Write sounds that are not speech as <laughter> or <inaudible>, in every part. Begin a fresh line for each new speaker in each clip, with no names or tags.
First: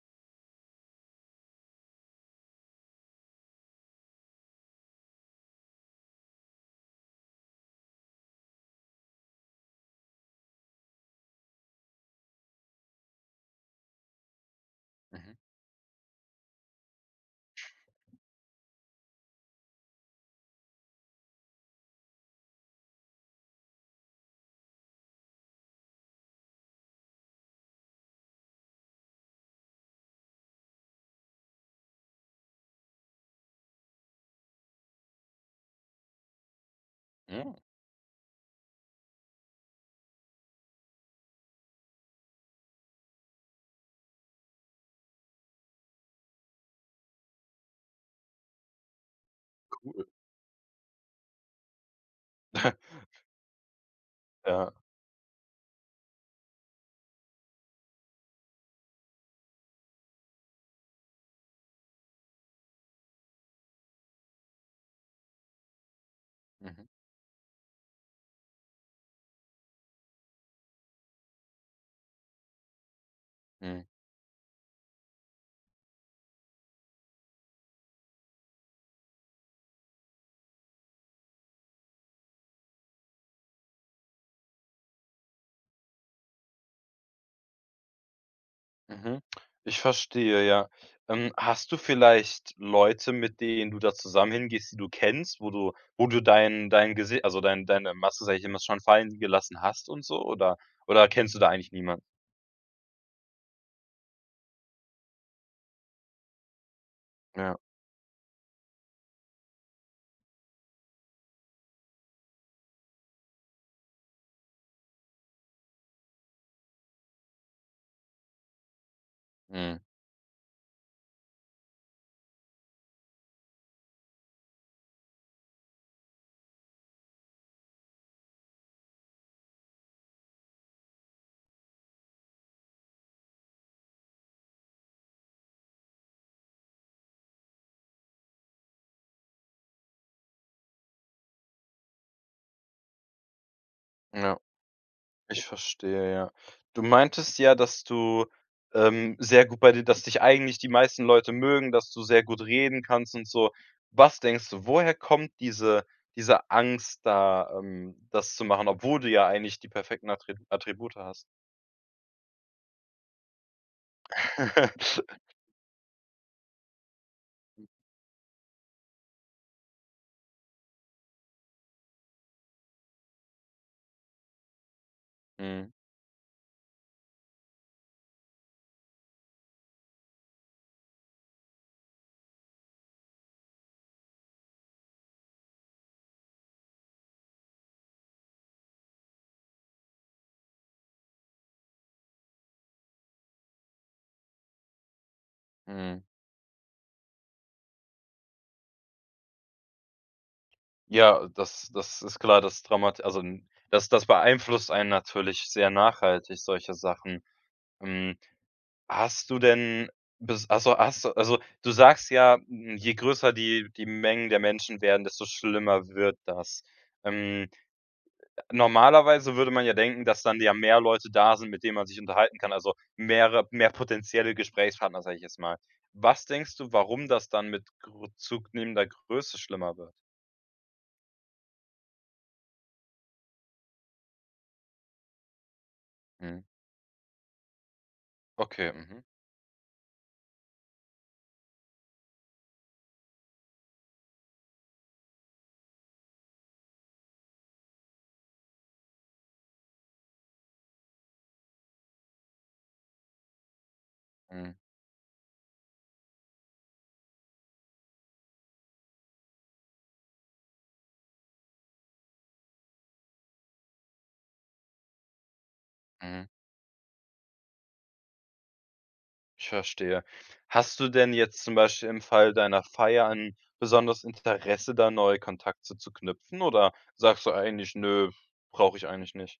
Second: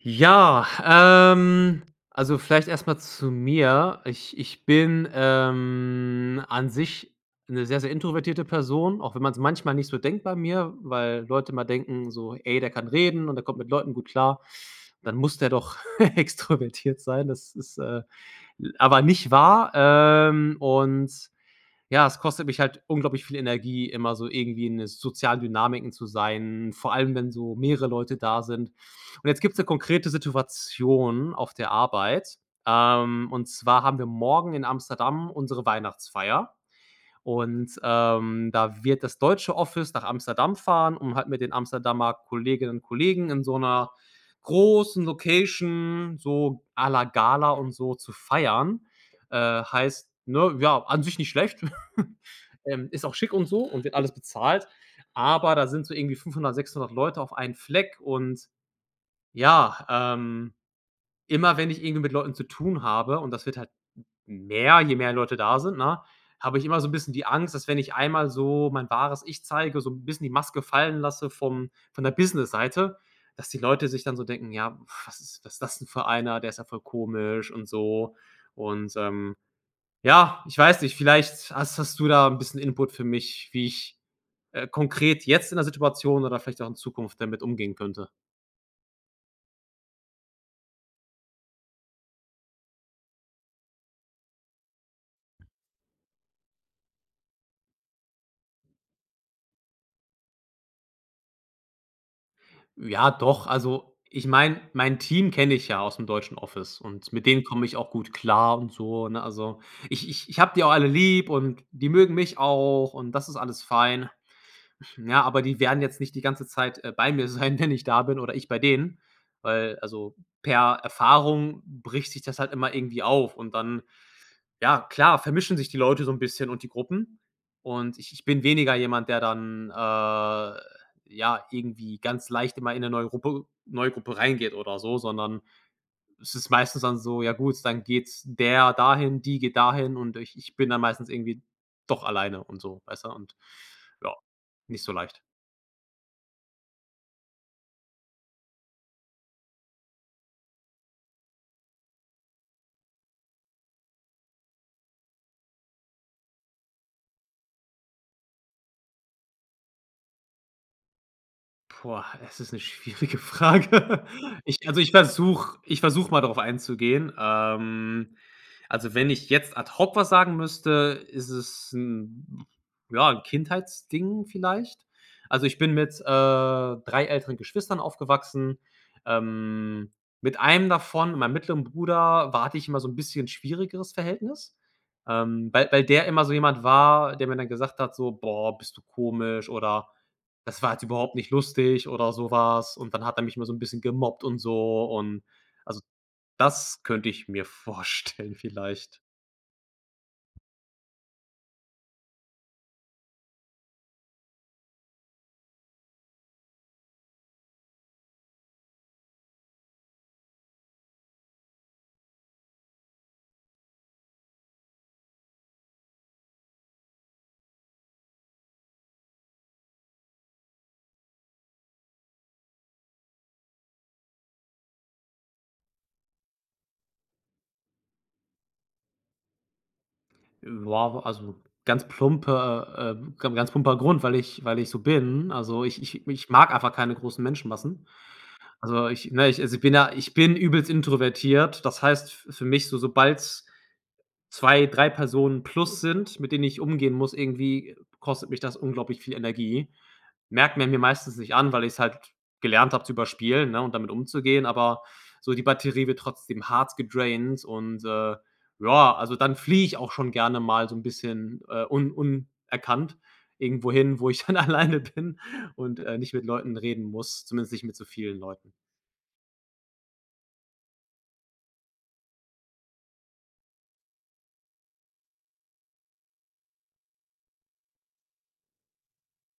Ja, ähm, also, vielleicht erstmal zu mir. Ich ich bin, ähm, an sich 'ne sehr, sehr introvertierte Person, auch wenn man's manchmal nicht so denkt bei mir, weil Leute mal denken, so: „Ey, der kann reden und der kommt mit Leuten gut klar, dann
Mhm.
muss der doch extrovertiert sein.“ Das ist, äh, l aber nicht wahr, ähm, und ja, es kostet mich halt unglaublich viel Energie, immer so irgendwie in 'ne sozialen Dynamiken zu sein, vor allem, wenn so mehrere Leute da sind. Und jetzt gibt's 'ne konkrete Situation auf der Arbeit, ähm, und zwar haben wir morgen in Amsterdam unsere Weihnachtsfeier
Hm.
und, ähm, da wird das deutsche Office nach Amsterdam fahren, um halt mit den Amsterdamer Kolleginnen und Kollegen in so 'ner großen Location so à la Gala und so zu feiern. Äh,
Cool.
heißt, ne, ja, an sich nicht schlecht. <chuckles>
<snorts>
Ähm, ist auch schick und so und wird alles bezahlt.
Ja.
Aber da sind so irgendwie 500, 600 Leute auf einen Fleck und ja, ähm, immer wenn ich irgendwie mit Leuten zu tun habe, und das wird halt mehr, je mehr Leute da sind, ne, habe ich immer
Mhm.
so 'n bisschen die Angst, dass wenn ich einmal so mein wahres Ich zeige, so 'n bisschen die Maske fallen lasse vom von der Business-Seite, dass die
Mhm.
Leute sich dann so denken: „Ja, was ist was das denn für einer? Der ist ja voll komisch und so.“ Und, ähm, ja, ich weiß nicht, vielleicht hast, hast du da 'n bisschen Input für mich, wie ich, äh, konkret jetzt in der Situation oder vielleicht auch in Zukunft damit umgehen könnte?
Mhm. Ich verstehe, ja. Ähm, hast du vielleicht Leute, mit denen du da zusammen hingehst, die du kennst? Wo du wo du dein dein Gesi also, dein deine Maske immer schon fallen gelassen hast und so? Oder oder kennst du da eigentlich niemand?
Ja doch, also, ich meine, mein Team kenne ich ja ausm deutschen Office und mit denen
Ja.
komme ich auch gut klar und so, ne? Also, ich ich ich habe die auch alle lieb und die mögen mich auch und das ist alles fein. <snorts> Ja, aber die werden jetzt nicht die ganze Zeit, äh, bei mir sein, wenn ich da bin oder ich bei denen, weil
Mhm.
also, per Erfahrung bricht sich das halt immer irgendwie auf und dann, ja, klar, vermischen sich die Leute so 'n bisschen und die Gruppen. Und ich ich bin weniger jemand, der dann, äh, ja, irgendwie ganz leicht immer in 'ne neue Gruppe neue Gruppe reingeht oder so, sondern es ist meistens dann so: Ja gut, dann geht's der dahin, die geht dahin und ich ich bin dann meistens irgendwie doch alleine und so, weißt du? Und, ja,
Ja.
nicht so leicht.
Ich verstehe, ja. Du meintest ja, dass du, ähm, sehr gut bei dir dass dich eigentlich die meisten Leute mögen, dass du sehr gut reden kannst und so. Was denkst du? Woher kommt diese diese Angst da, ähm, das zu machen, obwohl du ja eigentlich die perfekten Attri Attribute hast?
Boah, es ist 'ne schwierige Frage. <chuckles> Ich
<chuckles>
also, ich versuche ich versuche mal darauf einzugehen. Ähm, also, wenn ich jetzt ad hoc was sagen müsste, ist es 'n ja, 'n Kindheitsding vielleicht. Also, ich
Mhm.
bin mit, äh, 3 älteren Geschwistern aufgewachsen. Ähm, mit einem davon mit meinem mittleren Bruder, war hatte ich immer so 'n bisschen schwierigeres Verhältnis, ähm, weil weil der immer so jemand war, der mir dann gesagt hat, so: „Boah, bist du komisch“, oder: „Das war jetzt überhaupt nicht lustig“, oder sowas. Und dann hat er mich immer so 'n bisschen gemobbt und so. Und also,
Mhm.
das könnte ich mir vorstellen vielleicht.
Ja, das das ist klar. Das traumat also n das das beeinflusst einen natürlich sehr nachhaltig solche Sachen. Hm, hast du denn bis ach so, hast du also, du sagst ja: „Je größer die die Mengen der Menschen werden, desto schlimmer wird das.“ Ähm normalerweise würde man ja denken, dass dann ja mehr Leute da sind, mit denen man sich unterhalten kann. Also, mehrere mehr potenzielle Gesprächspartner, sage ich jetzt mal. Was denkst du, warum das dann mit gro zunehmender Größe schlimmer wird?
Ja, also, ganz plumper, äh ich glaube, 'n ganz plumper Grund, weil ich weil ich so bin. Also, ich ich ich
Mhm.
mag einfach keine großen Menschenmassen.
Okay,
Also,
mhm.
ich ne, ich also, ich bin ja ich bin übelst introvertiert, das heißt f für mich so sobald's 2, 3 Personen plus sind, mit denen ich umgehen muss, irgendwie kostet mich das unglaublich viel Energie. Merkt man mir meistens nicht an, weil ich's halt gelernt habe, zu überspielen, ne, und damit umzugehen,
Mhm.
aber so die Batterie wird trotzdem hart gedraint und, äh joa, also, dann fliege ich auch schon gerne mal so 'n bisschen, äh, un unerkannt irgendwohin, wo ich dann alleine bin und, äh, nicht mit
Mhm.
Leuten reden muss, zumindest nicht mit so vielen Leuten.
Ich verstehe. Hast du denn jetzt zum Beispiel im Fall deiner Feier 'n besonderes Interesse, da neue Kontakte zu knüpfen? Oder sagst du eigentlich: „Nö, brauche ich eigentlich nicht.“?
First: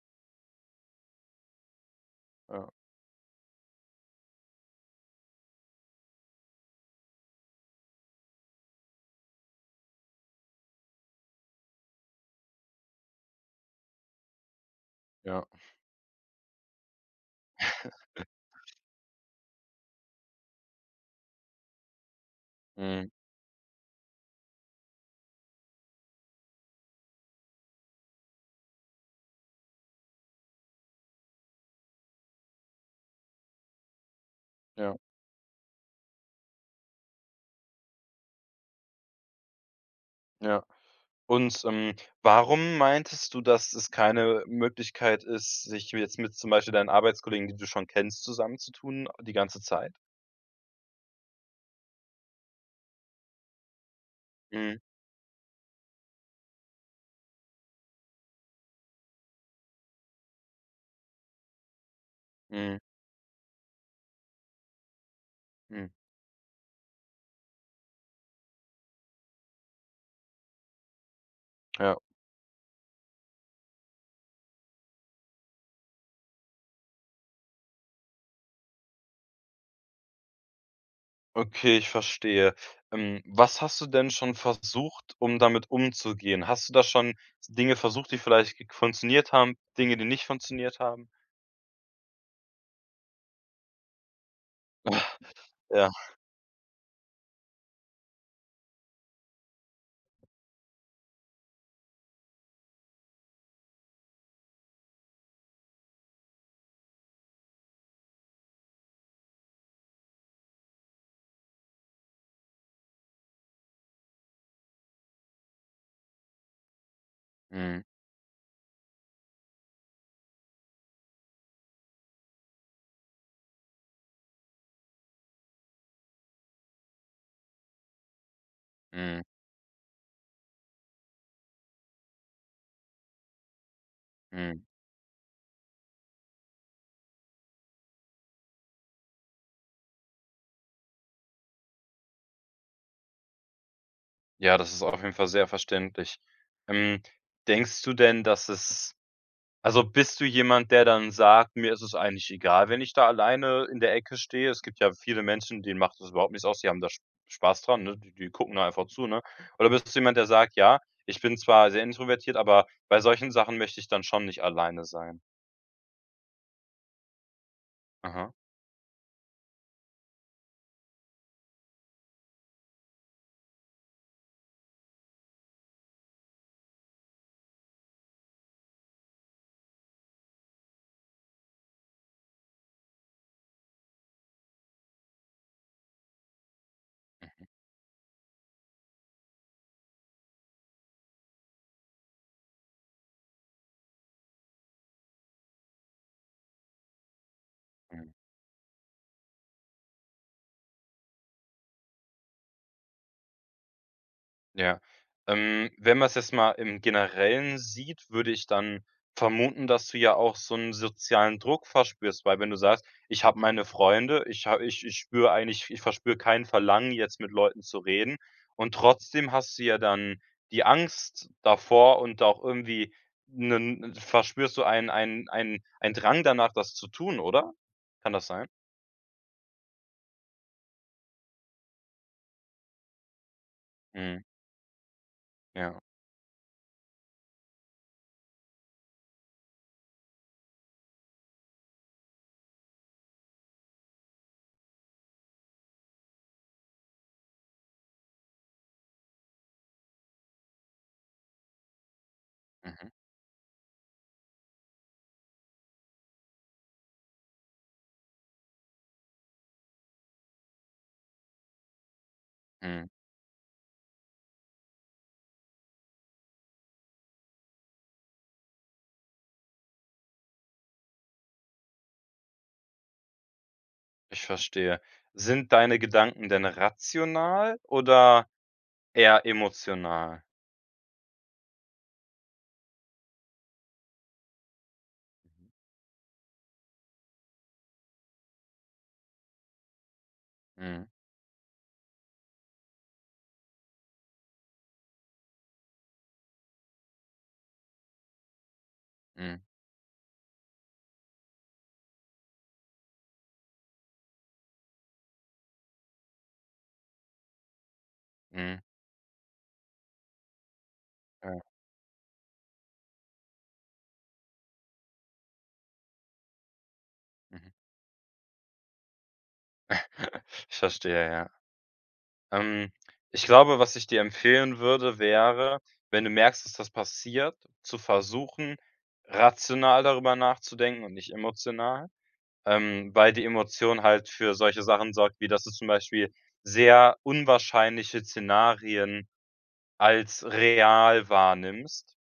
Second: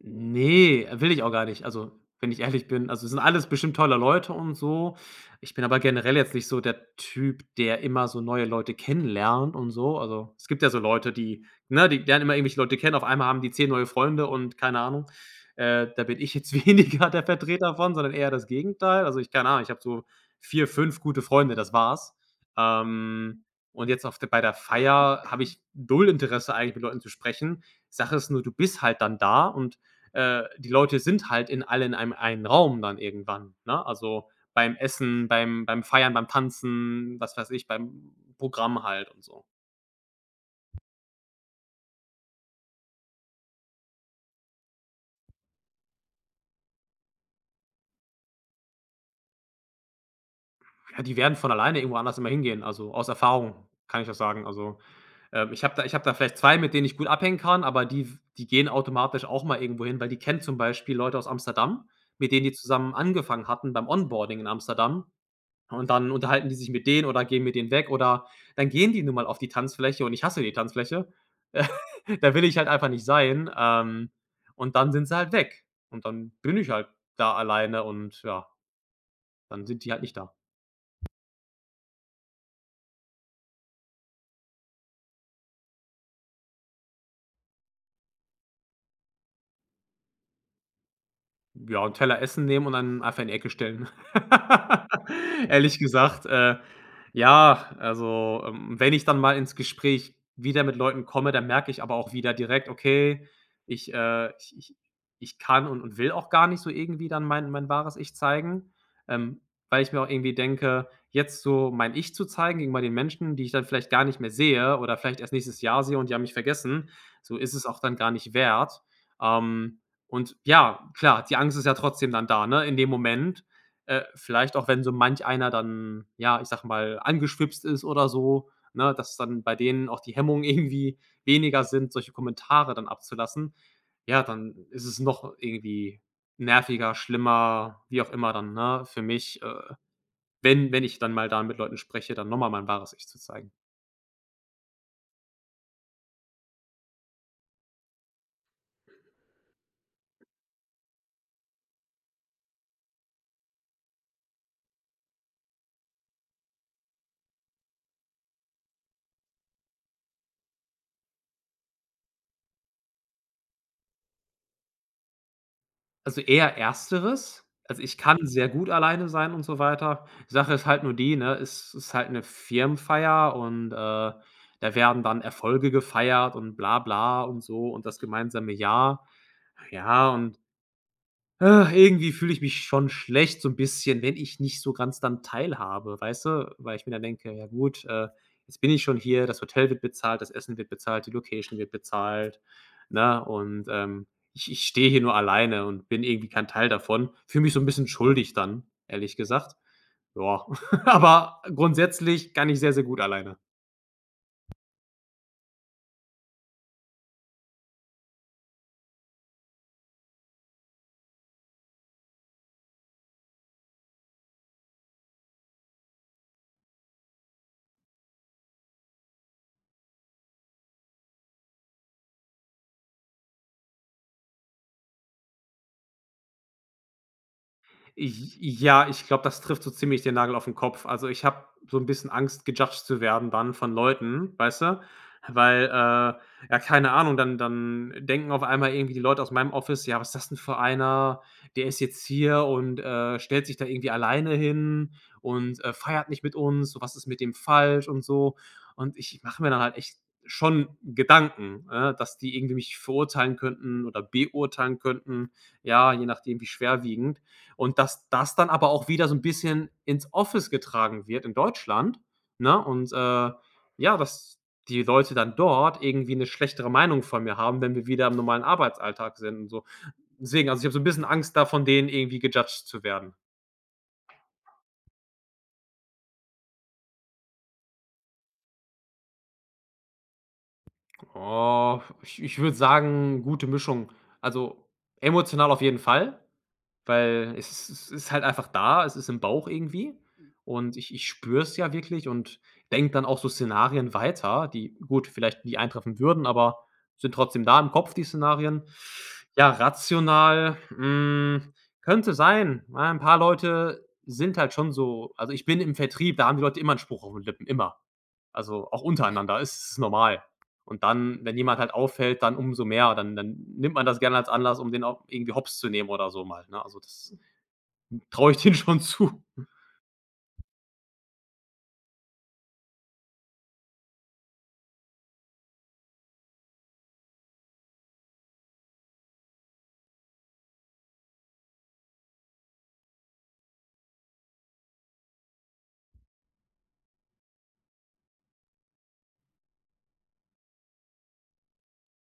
Ne, äh, will ich auch gar nicht. Also, wenn ich ehrlich
Ja.
bin, also, das sind alles bestimmt tolle Leute und so. Ich bin aber generell jetzt nicht so der Typ, der immer so neue Leute kennenlernt und so. Also, es gibt ja so Leute, die ne, die lernen immer irgendwelche Leute kennen. Auf einmal haben die 10 neue Freunde und keine Ahnung.
Ja. <snorts>
Äh, da bin ich jetzt weniger der Vertreter von, sondern
<chuckles>
eher das Gegenteil. Also, ich keine Ahnung, ich habe so 4, 5 gute Freunde, das war's.
Mhm.
Ähm, und jetzt auf der bei der Feier habe ich 0 Interesse, eigentlich mit Leuten zu sprechen. Sache ist nur: Du bist halt dann da und, äh, die Leute sind halt in alle in einen Raum dann irgendwann, ne? Also, beim
Ja.
Essen, beim beim Feiern, beim Tanzen, was weiß ich, beim Programm halt und so.
Ja, und, ähm, warum meintest du, dass es keine Möglichkeit ist, sich jetzt mit zum Beispiel mit deinen Arbeitskollegen, die du schon kennst, zusammenzutun? Die ganze Zeit?
Ja, die werden von alleine irgendwo anders immer hingehen. Also, aus Erfahrung kann ich das sagen.
Mhm.
Also, ähm, ich habe da ich habe da vielleicht 2, mit denen ich gut abhängen kann, aber die f die gehen automatisch auch mal irgendwo hin, weil die kennen zum Beispiel Leute aus Amsterdam, mit denen die
Mhm.
zusammen angefangen hatten beim Onboarding in Amsterdam
Mhm.
und dann unterhalten die sich mit denen oder gehen mit denen weg, oder dann gehen die nun mal auf die Tanzfläche und ich hasse die Tanzfläche. <scoffs>
Ja.
Da will ich halt einfach nicht sein, ähm, und dann sind sie halt weg. Und dann bin ich halt da alleine und ja. Dann sind die halt nicht da.
Okay, ich verstehe. Mm, was hast du denn schon versucht, um damit umzugehen? Hast du da schon Dinge versucht, die vielleicht g funktioniert haben, Dinge, die nicht funktioniert haben?
Ja, 'n Teller Essen nehmen und dann einfach in 'ne Ecke stellen.
<snorts>
<laughs> Ehrlich
ja.
gesagt, äh, ja, also, ähm, wenn ich dann mal ins Gespräch wieder mit Leuten komme, dann merke ich aber auch wieder direkt: „Okay, ich, äh, ich ich ich kann und und will auch gar nicht so irgendwie dann mein mein wahres Ich zeigen“, ähm, weil ich mir auch irgendwie denke: „Jetzt so mein Ich zu zeigen gegenüber den Menschen, die ich dann vielleicht gar nicht mehr sehe oder vielleicht erst nächstes Jahr sehe und die haben mich vergessen, so ist es auch
Mhm.
dann gar nicht wert“, ähm, und ja, klar, die Angst ist ja trotzdem dann da, ne, in dem Moment, äh, vielleicht auch wenn so manch einer dann ja, ich sage mal angeschwipst ist oder so, ne, dass
Mhm.
dann bei denen auch die Hemmungen irgendwie weniger sind, solche Kommentare dann abzulassen. Ja, dann
Mhm.
ist es noch irgendwie nerviger, schlimmer, wie auch immer dann, ne, für mich, äh, wenn wenn ich dann mal da mit Leuten spreche, dann nochmal mein wahres Ich zu zeigen.
Ja, das ist auf jeden Fall sehr verständlich. Ähm, denkst du denn, dass es also, bist du jemand, der dann sagt: „Mir ist es eigentlich egal, wenn ich da alleine in der Ecke stehe“? Es gibt ja viele Menschen, denen macht das überhaupt nichts aus. Die haben da Sp Spaß dran, ne? Die die gucken da einfach zu, ne? Oder bist du jemand, der sagt: „Ja, ich bin zwar sehr introvertiert, aber bei solchen Sachen möchte ich dann schon nicht alleine sein“?
Also, eher Ersteres. Also, ich kann
Aha.
sehr gut alleine sein und so weiter. Die Sache ist halt nur die, ne, es ist halt ’ne Firmenfeier und, äh, da werden dann Erfolge gefeiert und bla bla und so und das gemeinsame Jahr. Ja, und <sighs> irgendwie fühle ich mich schon schlecht, so 'n bisschen, wenn ich nicht so ganz dann teilhabe, weißt du? Weil ich mir dann denke:
Mhm.
„Ja gut, äh, jetzt bin ich schon hier. Das Hotel wird bezahlt. Das Essen wird bezahlt. Die Location wird bezahlt, ne? Und, ähm, ich ich stehe hier nur alleine und bin irgendwie kein Teil davon.“ Fühle mich so 'n bisschen
Mhm.
schuldig dann, ehrlich gesagt, ja. <chuckles> Aber grundsätzlich kann ich sehr, sehr gut alleine.
Ja, ähm, wenn man’s jetzt mal im Generellen sieht, würde ich dann vermuten, dass du ja auch so 'n sozialen Druck verspürst. Weil, wenn du sagst: „Ich habe meine Freunde. Ich habe ich ich spüre eigentlich ich verspüre kein Verlangen, jetzt mit Leuten zu reden.“ Und trotzdem hast du ja dann die Angst davor und auch irgendwie 'nen 'ne verspürst du ein ein ein ein Drang danach, das zu tun, oder?
J
Kann das sein?
ja, ich glaube, das trifft so ziemlich den Nagel auf den Kopf. Also, ich habe so 'n bisschen Angst, gejudged zu werden dann von
Mhm.
Leuten, weißt du? Weil, äh,
Ja.
ja, keine Ahnung, dann dann denken auf einmal irgendwie die Leute aus meinem Office: „Ja, was ist das denn für einer? Der ist jetzt hier und, äh, stellt sich da irgendwie alleine hin und, äh, feiert nicht mit uns. So, was ist mit dem falsch?“ Und so. Und ich mache mir da halt echt schon Gedanken, ne, dass die irgendwie mich
Mhm.
verurteilen könnten oder beurteilen könnten. Ja, je nachdem, wie schwerwiegend. Und dass das dann aber auch wieder so 'n bisschen ins Office getragen wird in Deutschland, ne,
Mhm.
und, äh, ja, dass die Leute dann dort irgendwie 'ne schlechtere Meinung von mir haben, wenn wir wieder im normalen Arbeitsalltag sind und so. Deswegen. Also, ich habe so 'n bisschen Angst, da von denen irgendwie gejudged zu werden.
Ich verstehe. Sind deine Gedanken denn rational oder eher emotional?
Oh, ich ich würde sagen, gute Mischung. Also,
Mhm.
emotional auf jeden Fall, weil es es es ist halt einfach da. Es ist im Bauch irgendwie und
Mhm.
ich ich spüre es ja wirklich und denke dann auch so Szenarien weiter, die gut, vielleicht nie eintreffen würden, aber sind trotzdem da im Kopf, die Szenarien.
Mhm.
Ja, rational hm, könnte sein. Ja, 'n paar Leute sind halt schon so also, ich bin im Vertrieb. Da haben die Leute immer 'n Spruch auf 'n den Lippen. Immer.
Mhm.
Also, auch untereinander ist es normal. Und dann wenn
Ja.
jemand halt auffällt, dann umso mehr, dann dann nimmt man das gerne als Anlass, um den auch irgendwie Hops zu nehmen oder so mal, ne? Also das
Mhm.
traue ich denen schon zu.
<chuckles> Ich verstehe, ja. Ähm, ich glaube, was ich dir empfehlen würde, wäre, wenn du merkst, dass das passiert, zu versuchen, rational darüber nachzudenken und nicht emotional, ähm, weil die Emotion halt für solche Sachen sorgt, wie dass du zum Beispiel sehr unwahrscheinliche Szenarien als real wahrnimmst.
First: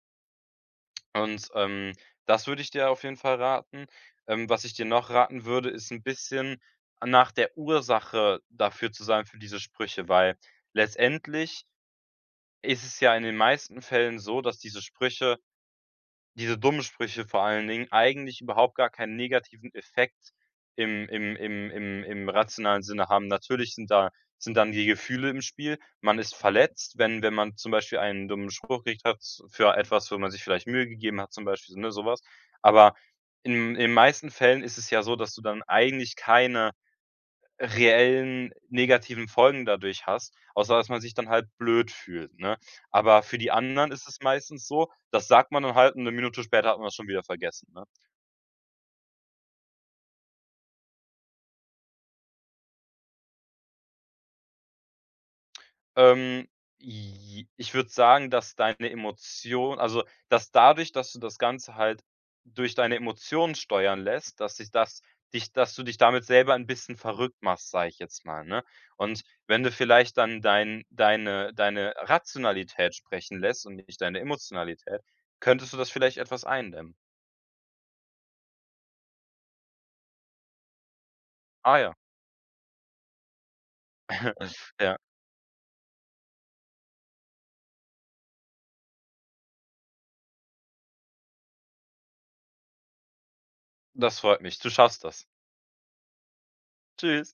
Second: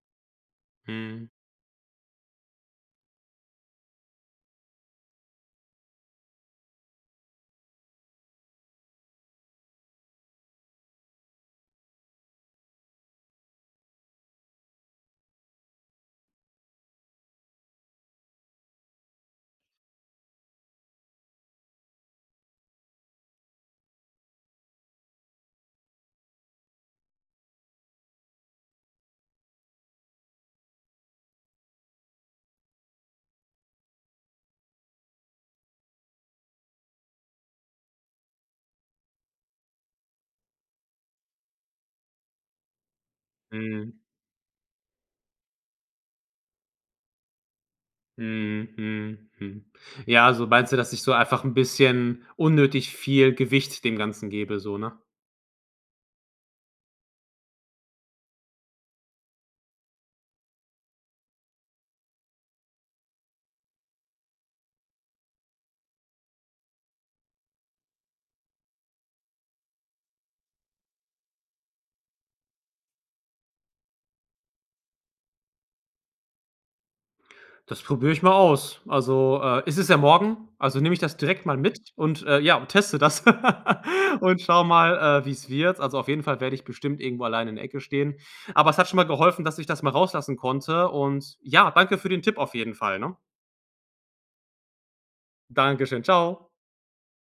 Mhm.
Und, ähm, das würde ich dir auf jeden Fall raten. Ähm, was ich dir noch raten würde, ist 'n bisschen a nach der Ursache dafür zu sagen für diese Sprüche, weil letztendlich ist es ja in den meisten Fällen so, dass diese Sprüche diese dummen Sprüche vor allen Dingen, eigentlich überhaupt gar keinen negativen Effekt im im im im im rationalen Sinne haben. Natürlich sind da sind dann die Gefühle im Spiel. Man ist verletzt, wenn wenn man zum Beispiel einen dummen Spruch gekriegt hat, für etwas, wo man sich vielleicht Mühe gegeben hat, zum Beispiel, ne, sowas. Aber in in den meisten Fällen ist es ja so, dass du dann eigentlich keine reellen negativen Folgen dadurch hast, außer dass man sich dann halt blöd fühlt, ne? Aber für die anderen
Mhm.
ist es meistens so, das sagt man dann halt und 1 Minute später hat man das schon wieder vergessen, ne?
Mhm, mhm, mhm. Ja, also, meinst du, dass ich so einfach 'n bisschen unnötig viel Gewicht dem Ganzen gebe, so, ne?
Ähm, j ich würde sagen, dass deine Emotion also, dass dadurch, dass du das Ganze halt durch deine Emotionen steuern lässt, dass sich das dich dass du dich damit selber 'n bisschen verrückt machst, sage ich jetzt mal, ne? Und wenn du vielleicht dann dein deine deine Rationalität sprechen lässt und nicht deine Emotionalität, könntest du das vielleicht etwas eindämmen.
Das probiere ich mal aus. Also, äh, es ist ja morgen. Also, nehme ich das direkt mal mit
Ah, ja.
und, äh, ja, teste das <laughs> und schaue
<snorts> Ja.
mal, äh, wie's wird. Also, auf jeden Fall werde ich bestimmt irgendwo alleine in der Ecke stehen. Aber es hat schon mal geholfen, dass ich das mal rauslassen konnte. Und ja, danke für den Tipp auf jeden Fall, ne?
Das freut mich. Du schaffst das.
Danke schön. Tschau.
Tschüss.